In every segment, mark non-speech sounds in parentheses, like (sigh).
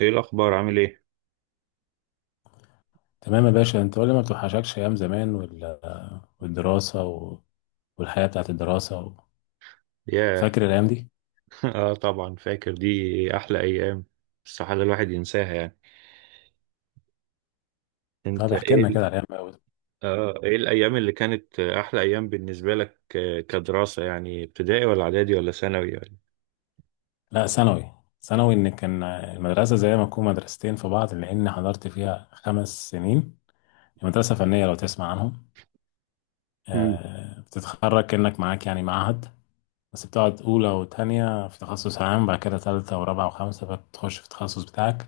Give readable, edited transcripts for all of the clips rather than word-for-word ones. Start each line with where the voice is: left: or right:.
right: ايه الاخبار؟ عامل ايه؟
left: تمام يا باشا، انت قول لي ما بتوحشكش ايام زمان والدراسه و... والحياه بتاعت الدراسه؟
right: ياه.
left: فاكر الايام دي؟
right: (laughs) اه طبعا فاكر دي. احلى ايام. استحالة الواحد ينساها يعني. انت
left: طب احكي
right: ايه
left: لنا كده
right: ال-.
left: على الايام أوي.
right: اه ايه الايام اللي كانت احلى ايام بالنسبة لك آه، كدراسة يعني؟ ابتدائي ولا اعدادي ولا ثانوي ولا؟
left: لا ثانوي. ثانوي، ان كان المدرسه زي ما تكون مدرستين في بعض، لان حضرت فيها 5 سنين. مدرسه فنيه لو تسمع عنهم.
right: مم.
left: بتتخرج كانك معاك يعني معهد. بس بتقعد اولى وتانية في تخصص عام، بعد كده تالتة ورابعة وخمسة بتخش في التخصص بتاعك.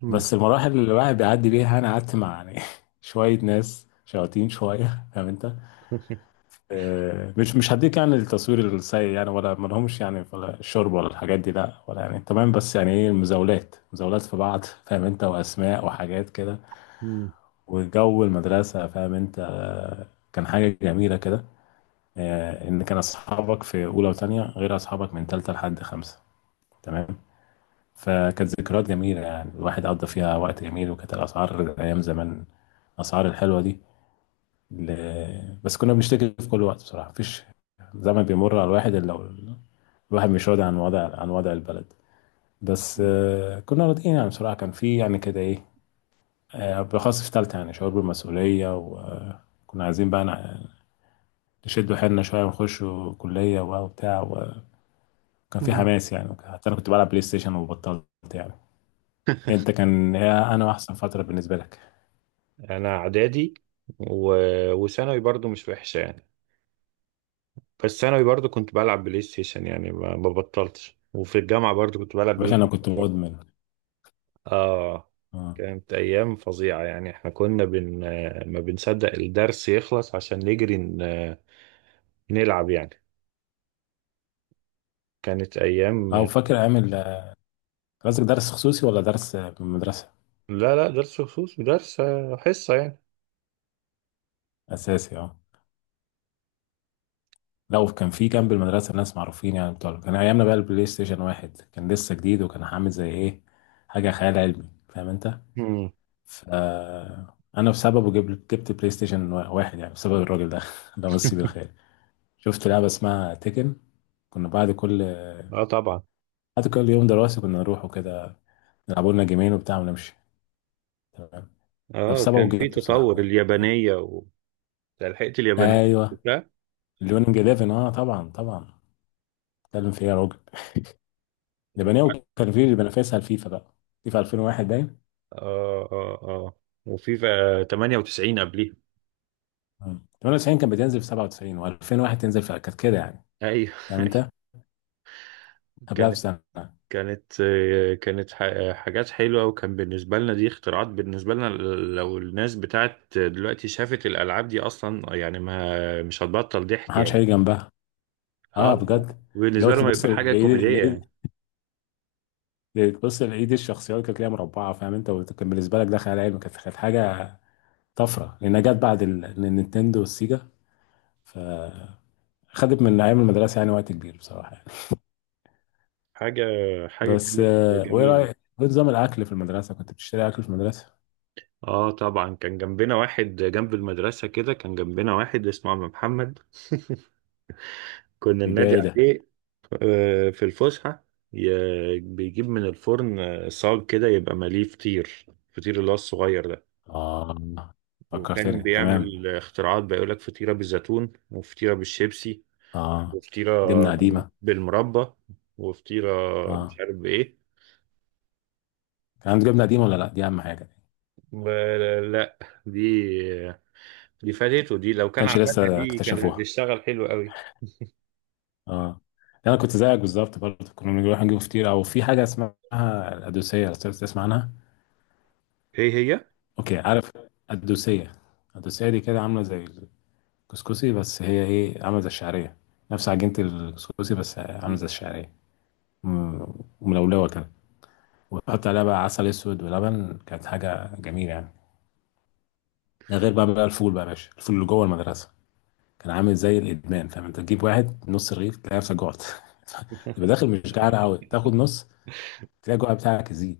right: مم.
left: بس المراحل اللي الواحد بيعدي بيها، انا قعدت مع يعني (laughs) شويه ناس شياطين شويه، فاهم انت.
right: (laughs)
left: مش هديك يعني التصوير السيء، يعني ولا ما لهمش يعني، ولا الشرب ولا الحاجات دي، لا ولا يعني تمام، بس يعني ايه، المزاولات مزاولات في بعض فاهم انت، واسماء وحاجات كده.
right: مم.
left: وجو المدرسه، فاهم انت. كان حاجه جميله كده. ان كان اصحابك في اولى وثانيه غير اصحابك من ثالثه لحد خمسه، تمام. فكانت ذكريات جميلة، يعني الواحد قضى فيها وقت جميل. وكانت الأسعار أيام زمان، الأسعار الحلوة دي ل... بس كنا بنشتكي في كل وقت بصراحة، مفيش زمن بيمر على الواحد إلا الواحد مش راضي عن وضع البلد. بس كنا راضيين يعني بصراحة، كان في يعني كده إيه. بالأخص في تالتة يعني شعور بالمسؤولية، وكنا عايزين بقى نشد حيلنا شوية ونخش كلية وبتاع. وكان في
right: مم.
left: حماس، يعني حتى أنا كنت بلعب بلاي ستيشن وبطلت. يعني انت، كان هي انا، احسن فتره بالنسبه لك؟
right: انا اعدادي و... وثانوي برضو مش وحشة يعني. بس ثانوي برضو كنت بلعب بلاي ستيشن يعني ما بطلتش، وفي الجامعة برضو كنت بلعب
left: يا
right: بلاي
left: باشا انا كنت
right: ستيشن.
left: مدمن.
right: آه.
left: اه.
right: كانت أيام فظيعة يعني. إحنا كنا بن-، ما بنصدق الدرس يخلص عشان نجري ن- نلعب يعني. كانت
left: او
right: أيام.
left: فاكر ايام قصدك درس خصوصي ولا درس مدرسه؟
right: لا درس خصوص درس آه، حصة يعني.
left: اساسي اه. لو كان في جنب المدرسه ناس معروفين يعني بتوع، كان ايامنا بقى البلاي ستيشن واحد كان لسه جديد، وكان عامل زي ايه، حاجه خيال علمي فاهم انت.
right: مم.
left: ف انا بسببه جبت بلاي ستيشن واحد يعني، بسبب الراجل ده (laughs) ده مسيب الخير. شفت لعبه اسمها تيكن. كنا بعد كل
right: آه طبعا.
left: بعد كل يوم دراسي كنا نروح وكده، نلعبوا لنا جيمين وبتاع ونمشي، تمام. طب
right: آه
left: سبعة
right: كان في
left: وجبت بصراحة.
right: تطور اليابانية و... لحقت اليابانية.
left: ايوه.
right: لا.
left: ليونينج 11 اه، طبعا طبعا، اتكلم في ايه يا راجل؟
right: وبعد-.
left: لبناني، كان في بنافسها الفيفا بقى. فيفا 2001 باين.
right: آه آه آه. وفي 98 قبليها.
left: مم. 98 كان بتنزل في 97، و2001 تنزل في، كانت كده يعني،
right: أيوه. (laughs)
left: فاهم
right: أيوه.
left: انت، قبلها
right: كان،
left: بسنة.
right: كانت ح- حاجات حلوة، وكان بالنسبة لنا دي اختراعات بالنسبة لنا. لو الناس بتاعت دلوقتي شافت الألعاب دي أصلا يعني، ما مش هتبطل
left: ما
right: ضحك
left: حدش
right: يعني.
left: هيجي جنبها، اه
right: اه.
left: بجد. اللي هو
right: بالنسبة لهم
left: تبص
right: هيبقى حاجة كوميدية
left: لايد،
right: يعني.
left: لايد، تبص لايد الشخصيات كانت ليها مربعة فاهم انت، وكان بالنسبة لك ده خيال علمي، كانت حاجة طفرة، لأنها جت بعد النينتندو والسيجا. فخدت من أيام المدرسة يعني وقت كبير بصراحة يعني.
right: حاجة، حاجة
left: بس
right: كانت
left: وايه
right: جميلة.
left: رايك ايه نظام الاكل في المدرسه؟ كنت بتشتري اكل في المدرسه؟
right: اه طبعا كان جنبنا واحد جنب المدرسة كده. كان جنبنا واحد اسمه عم محمد، كنا
left: بيبيع
right: ننادي
left: ايه ده؟
right: عليه آه، في الفسحة. ي- بيجيب من الفرن آه، صاج كده يبقى مليه فطير، الفطير اللي هو الصغير ده.
left: اه،
right: وكان
left: فكرتني، تمام.
right: بيعمل اختراعات بقى، يقول لك فطيرة بالزيتون، وفطيرة بالشيبسي،
left: اه،
right: وفطيرة
left: جبنه
right: بال-
left: قديمه.
right: بالمربى، وفطيرة
left: اه،
right: مش عارف بإيه.
left: كان عنده جبنه قديمه ولا لا؟ دي اهم حاجه. ما
right: ب-. لا، دي دي فاتته. دي لو كان
left: كانش
right: عملها
left: لسه
right: دي كانت
left: اكتشفوها،
right: هتشتغل حلو قوي.
left: اه. يعني انا كنت زيك بالظبط برضه، كنا بنروح نجيب فطير، او في حاجه اسمها القدوسيه، لو تسمع عنها.
right: هي هي.
left: اوكي عارف. القدوسيه. القدوسيه دي كده عامله زي الكسكسي، بس هي ايه، عامله زي الشعريه. نفس عجينه الكسكسي بس عامله زي الشعريه، م- ملولوه كده. وتحط عليها بقى عسل اسود ولبن، كانت حاجه جميله يعني. ده غير بقى الفول بقى يا باشا، الفول اللي جوه المدرسه. كان عامل زي الادمان فاهم انت، تجيب واحد نص رغيف تلاقي نفسك جوعت. (laughs) تبقى داخل مش جعان قوي، تاخد نص، تلاقي الجوع بتاعك يزيد،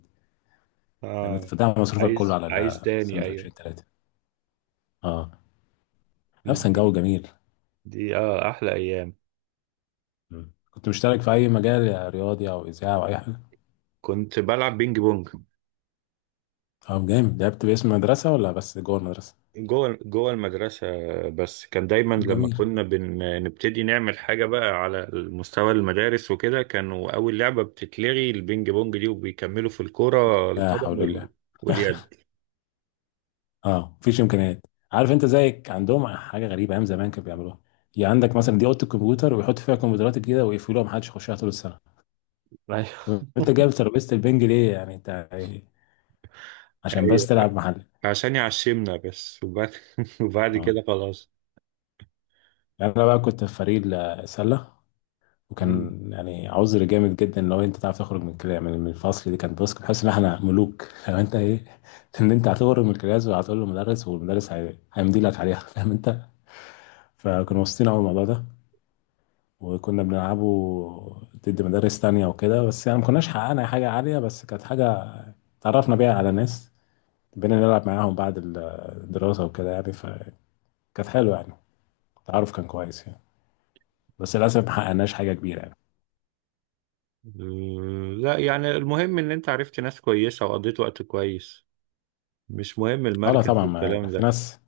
left: فاهم انت.
right: آه
left: فده مصروفك كله
right: عايز،
left: على
right: عايز تاني،
left: السندوتشين
right: أيوه.
left: ثلاثه. اه. نفس
right: دي
left: جو جميل.
right: دي آه أحلى أيام.
left: مم. كنت مشترك في اي مجال، يا رياضي او اذاعه او اي حاجه؟
right: كنت بلعب بينج بونج.
left: اه جامد. لعبت باسم المدرسه ولا بس جوه المدرسه؟
right: جوه المدرسة. بس كان دايما
left: طب
right: لما
left: جميل.
right: كنا بن... نبتدي نعمل حاجة بقى على مستوى المدارس وكده، كانوا أول لعبة بتتلغي البينج بونج دي، وبيكملوا في الكرة
left: لا
right: القدم
left: حول
right: وال...
left: الله،
right: واليد.
left: اه مفيش امكانيات. عارف انت زيك عندهم حاجه غريبه ايام زمان كانوا بيعملوها، يعني عندك مثلا دي اوضه الكمبيوتر، ويحط فيها كمبيوترات الجديده ويقفلوها محدش يخشها طول السنه.
right: ايوه.
left: طب انت جايب ترابيزه البنج ليه يعني انت، عشان
right: أيوه
left: بس تلعب محل؟
right: عشان يعشمنا بس، وبعد، (laughs) وبعد
left: اه.
right: كده خلاص.
left: يعني انا بقى كنت في فريق السله. وكان يعني عذر جامد جدا، ان هو انت تعرف تخرج من الفصل. دي كان، بص كنت حاسس ان احنا ملوك (laughs) لو انت ايه، ان انت هتخرج من الكلاس، وهتقول للمدرس والمدرس هيمضي لك عليها (laughs) فاهم انت. فكانوا مبسوطين قوي الموضوع ده. وكنا بنلعبه ضد مدارس تانية وكده، بس يعني ما كناش حققنا حاجة عالية، بس كانت حاجة تعرفنا بيها على ناس، بقينا نلعب معاهم بعد الدراسة وكده، يعني فكانت حلوة يعني، التعرف كان كويس يعني، بس للأسف ما حققناش حاجة كبيرة يعني.
right: لا يعني المهم إن أنت عرفت ناس كويسة وقضيت وقت كويس. مش مهم
left: اه لا
right: المركز
left: طبعا، ما
right: والكلام
left: في ناس.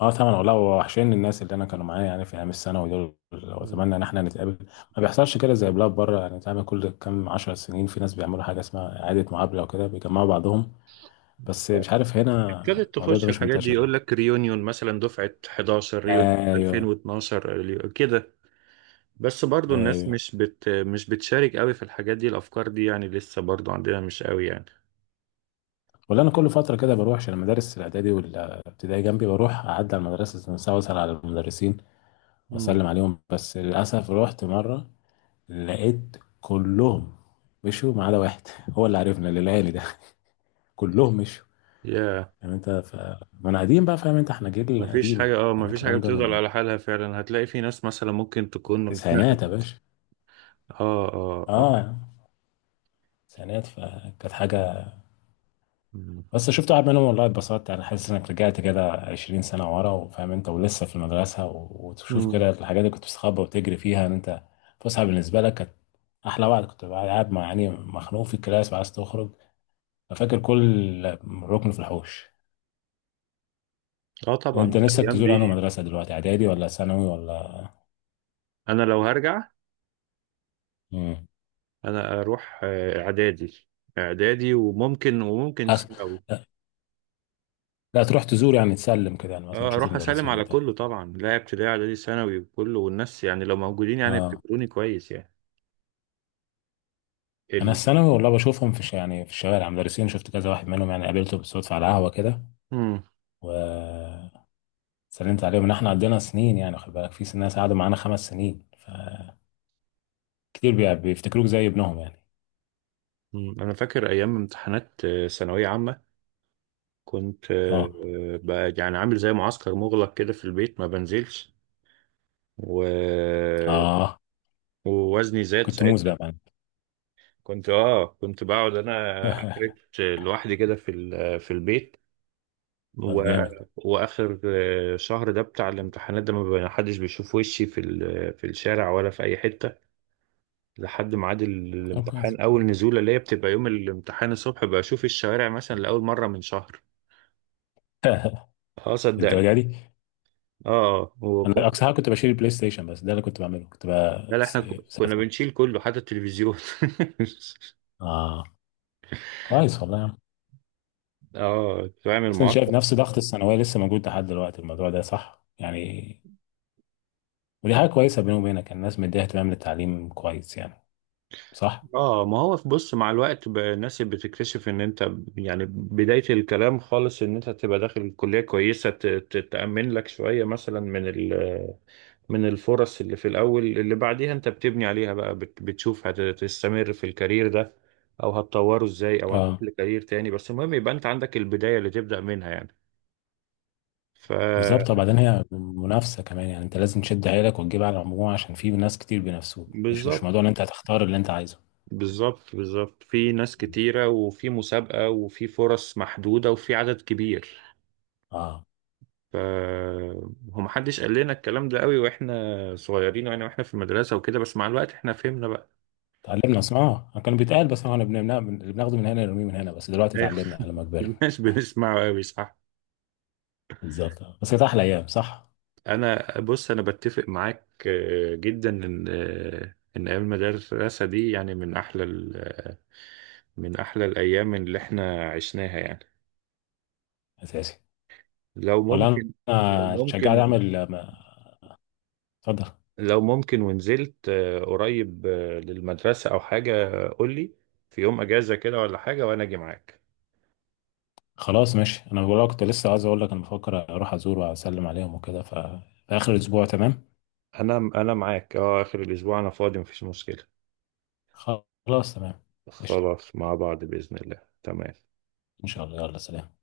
left: اه طبعا، والله وحشين الناس اللي انا كانوا معايا يعني، في ايام الثانوي دول.
right: ده.
left: واتمنى ان احنا نتقابل، ما بيحصلش كده زي بلاد بره، يعني تعمل كل كام 10 سنين، في ناس بيعملوا حاجه اسمها اعاده مقابله، وكده بيجمعوا بعضهم. بس مش عارف هنا
right: ابتدت
left: الموضوع ده
right: تخش
left: مش
right: الحاجات دي،
left: منتشر.
right: يقول لك ريونيون مثلا دفعة 11، ريونيون
left: ايوه.
right: 2012، ريو- كده. بس برضو الناس
left: ايوه.
right: مش مش بتشارك قوي في الحاجات دي، الأفكار دي يعني لسه برضو عندنا مش قوي يعني.
left: ولا انا كل فتره كده بروح، عشان المدارس الاعدادي والابتدائي جنبي، بروح اعدي على المدرسه عشان اسال على المدرسين
right: مم.
left: واسلم عليهم. بس للاسف رحت مره، لقيت كلهم مشوا ما عدا واحد (laughs) هو اللي عرفنا، اللي لقاني ده (laughs) كلهم مشوا.
right: يا.
left: يعني انت. ما انا قديم بقى، فاهم انت، احنا جيل
right: مفيش
left: قديم،
right: حاجة،
left: يعني
right: مفيش حاجة
left: الكلام ده
right: بتفضل
left: من
right: على حالها فعلا. هتلاقي في ناس مثلا ممكن تكون
left: التسعينات يا
right: اتنقلت.
left: باشا.
right: اه اه اه.
left: اه. تسعينات، فكانت حاجه.
right: مم.
left: بس شفت واحد منهم والله اتبسطت، يعني حاسس انك رجعت كده 20 سنة ورا، وفاهم انت ولسه في المدرسة، وتشوف
right: مم.
left: كده الحاجات اللي كنت بتستخبى وتجري فيها. ان انت فسحة بالنسبة لك، كانت احلى وقت، كنت بقى قاعد مع يعني مخنوق في الكلاس وعايز تخرج، ففاكر كل ركن في الحوش.
right: اه طبعا
left: يعني انت نفسك
right: الأيام
left: تزور انهي
right: دي.
left: مدرسة دلوقتي، اعدادي ولا ثانوي ولا؟
right: أنا لو هرجع،
left: امم.
right: أنا أروح آه، إعدادي. إعدادي، وممكن
left: أس...
right: ثانوي.
left: لا تروح تزور يعني، تسلم كده يعني، مثلا
right: اه
left: تشوف
right: اروح اسلم
left: المدرسين
right: على
left: وبتاع.
right: كله طبعا، لا ابتدائي اعدادي ثانوي وكله، والناس يعني لو موجودين يعني
left: اه.
right: افتكروني كويس يعني.
left: انا
right: ال...
left: الثانوي والله بشوفهم في يعني في الشوارع، مدرسين، شفت كذا واحد منهم يعني قابلته بالصدفة على قهوة كده.
right: مم.
left: و سلمت عليهم، ان احنا عندنا سنين، يعني خد بالك في ناس قعدوا معانا 5 سنين، فكتير بيفتكروك زي ابنهم يعني.
right: مم. انا فاكر ايام امتحانات آه، ثانويه عامه. كنت آه،
left: اه.
right: آه، بقى يعني عامل زي معسكر مغلق كده في البيت، ما بنزلش و...
left: اه،
right: ووزني زاد
left: كنت موز
right: ساعتها.
left: بقى معانا.
right: كنت اه كنت بقعد انا
left: (laughs)
right: اكرت لوحدي كده في ال... في البيت و...
left: طب جامد.
right: واخر آه، شهر ده بتاع الامتحانات ده ما بقى- حدش بيشوف وشي في ال... في الشارع ولا في اي حته، لحد ميعاد ال-
left: طب كويس.
right: الامتحان، اول نزوله اللي هي بتبقى يوم الامتحان الصبح بشوف الشوارع مثلا لاول مره من شهر.
left: (laughs)
right: اه صدقني.
left: الدرجه دي؟
right: اه هو كو-.
left: انا اقصى حاجه كنت بشيل البلاي ستيشن بس، ده اللي كنت بعمله، كنت بقى
right: لا لا، احنا كو- كنا
left: ساعتين.
right: بنشيل كله حتى التلفزيون. (laughs)
left: اه. كويس والله يا عم.
right: اه تعمل
left: بس انا شايف
right: معسكر.
left: نفس ضغط الثانويه لسه موجود لحد دلوقتي، الموضوع ده صح يعني، ودي حاجه كويسه بيني وبينك، الناس مديها اهتمام للتعليم كويس يعني. صح.
right: اه ما هو في، بص، مع الوقت بقى الناس بتكتشف ان انت يعني بداية الكلام خالص ان انت تبقى داخل الكلية كويسة ت- ت- تأمن لك شوية مثلا من ال من الفرص اللي في الأول اللي بعديها أنت بتبني عليها بقى، بت- بتشوف هتستمر في الكارير ده أو هتطوره إزاي أو هتروح
left: اه
right: لكارير تاني، بس المهم يبقى أنت عندك البداية اللي تبدأ منها يعني. ف.
left: بالظبط. وبعدين هي منافسة كمان، يعني انت لازم تشد حيلك وتجيب على المجموع، عشان في ناس كتير بينافسوك، مش
right: بالظبط
left: موضوع ان انت هتختار اللي انت عايزه.
right: بالظبط بالظبط، في ناس كتيرة وفي مسابقة وفي فرص محدودة وفي عدد كبير.
left: اه.
right: ف هو محدش قال لنا الكلام ده قوي واحنا صغيرين يعني، واحنا في المدرسة وكده، بس مع الوقت احنا فهمنا بقى.
left: اتعلمنا، اسمها كان بيتقال بس احنا بنمنع اللي بناخده من هنا نرميه من هنا، بس دلوقتي اتعلمنا
right: (laughs)
left: لما كبرنا.
right: مش بنسمعه قوي صح.
left: بالظبط آه. بس كانت احلى ايام، صح.
right: انا بص انا بتفق معاك آه، جدا ان آه، ان ايام المدرسه دي يعني من احلى ال- آه، من احلى الايام اللي احنا عشناها يعني.
left: اساسي.
right: لو
left: ولا انا،
right: ممكن، لو
left: أنا اتشجعت
right: ممكن،
left: اعمل اتفضل.
right: لو ممكن ونزلت آه، قريب آه، للمدرسه او حاجه قول لي في يوم اجازه كده ولا حاجه وانا اجي معاك.
left: خلاص ماشي، انا بقول لك، كنت لسه عايز اقول لك انا بفكر اروح ازور واسلم عليهم وكده، ف في اخر الاسبوع، تمام.
right: انا معاك اه اخر الاسبوع انا فاضي مفيش مشكله.
left: خلاص تمام. قشطة.
right: خلاص مع بعض باذن الله، تمام.
left: ان شاء الله، يلا سلام.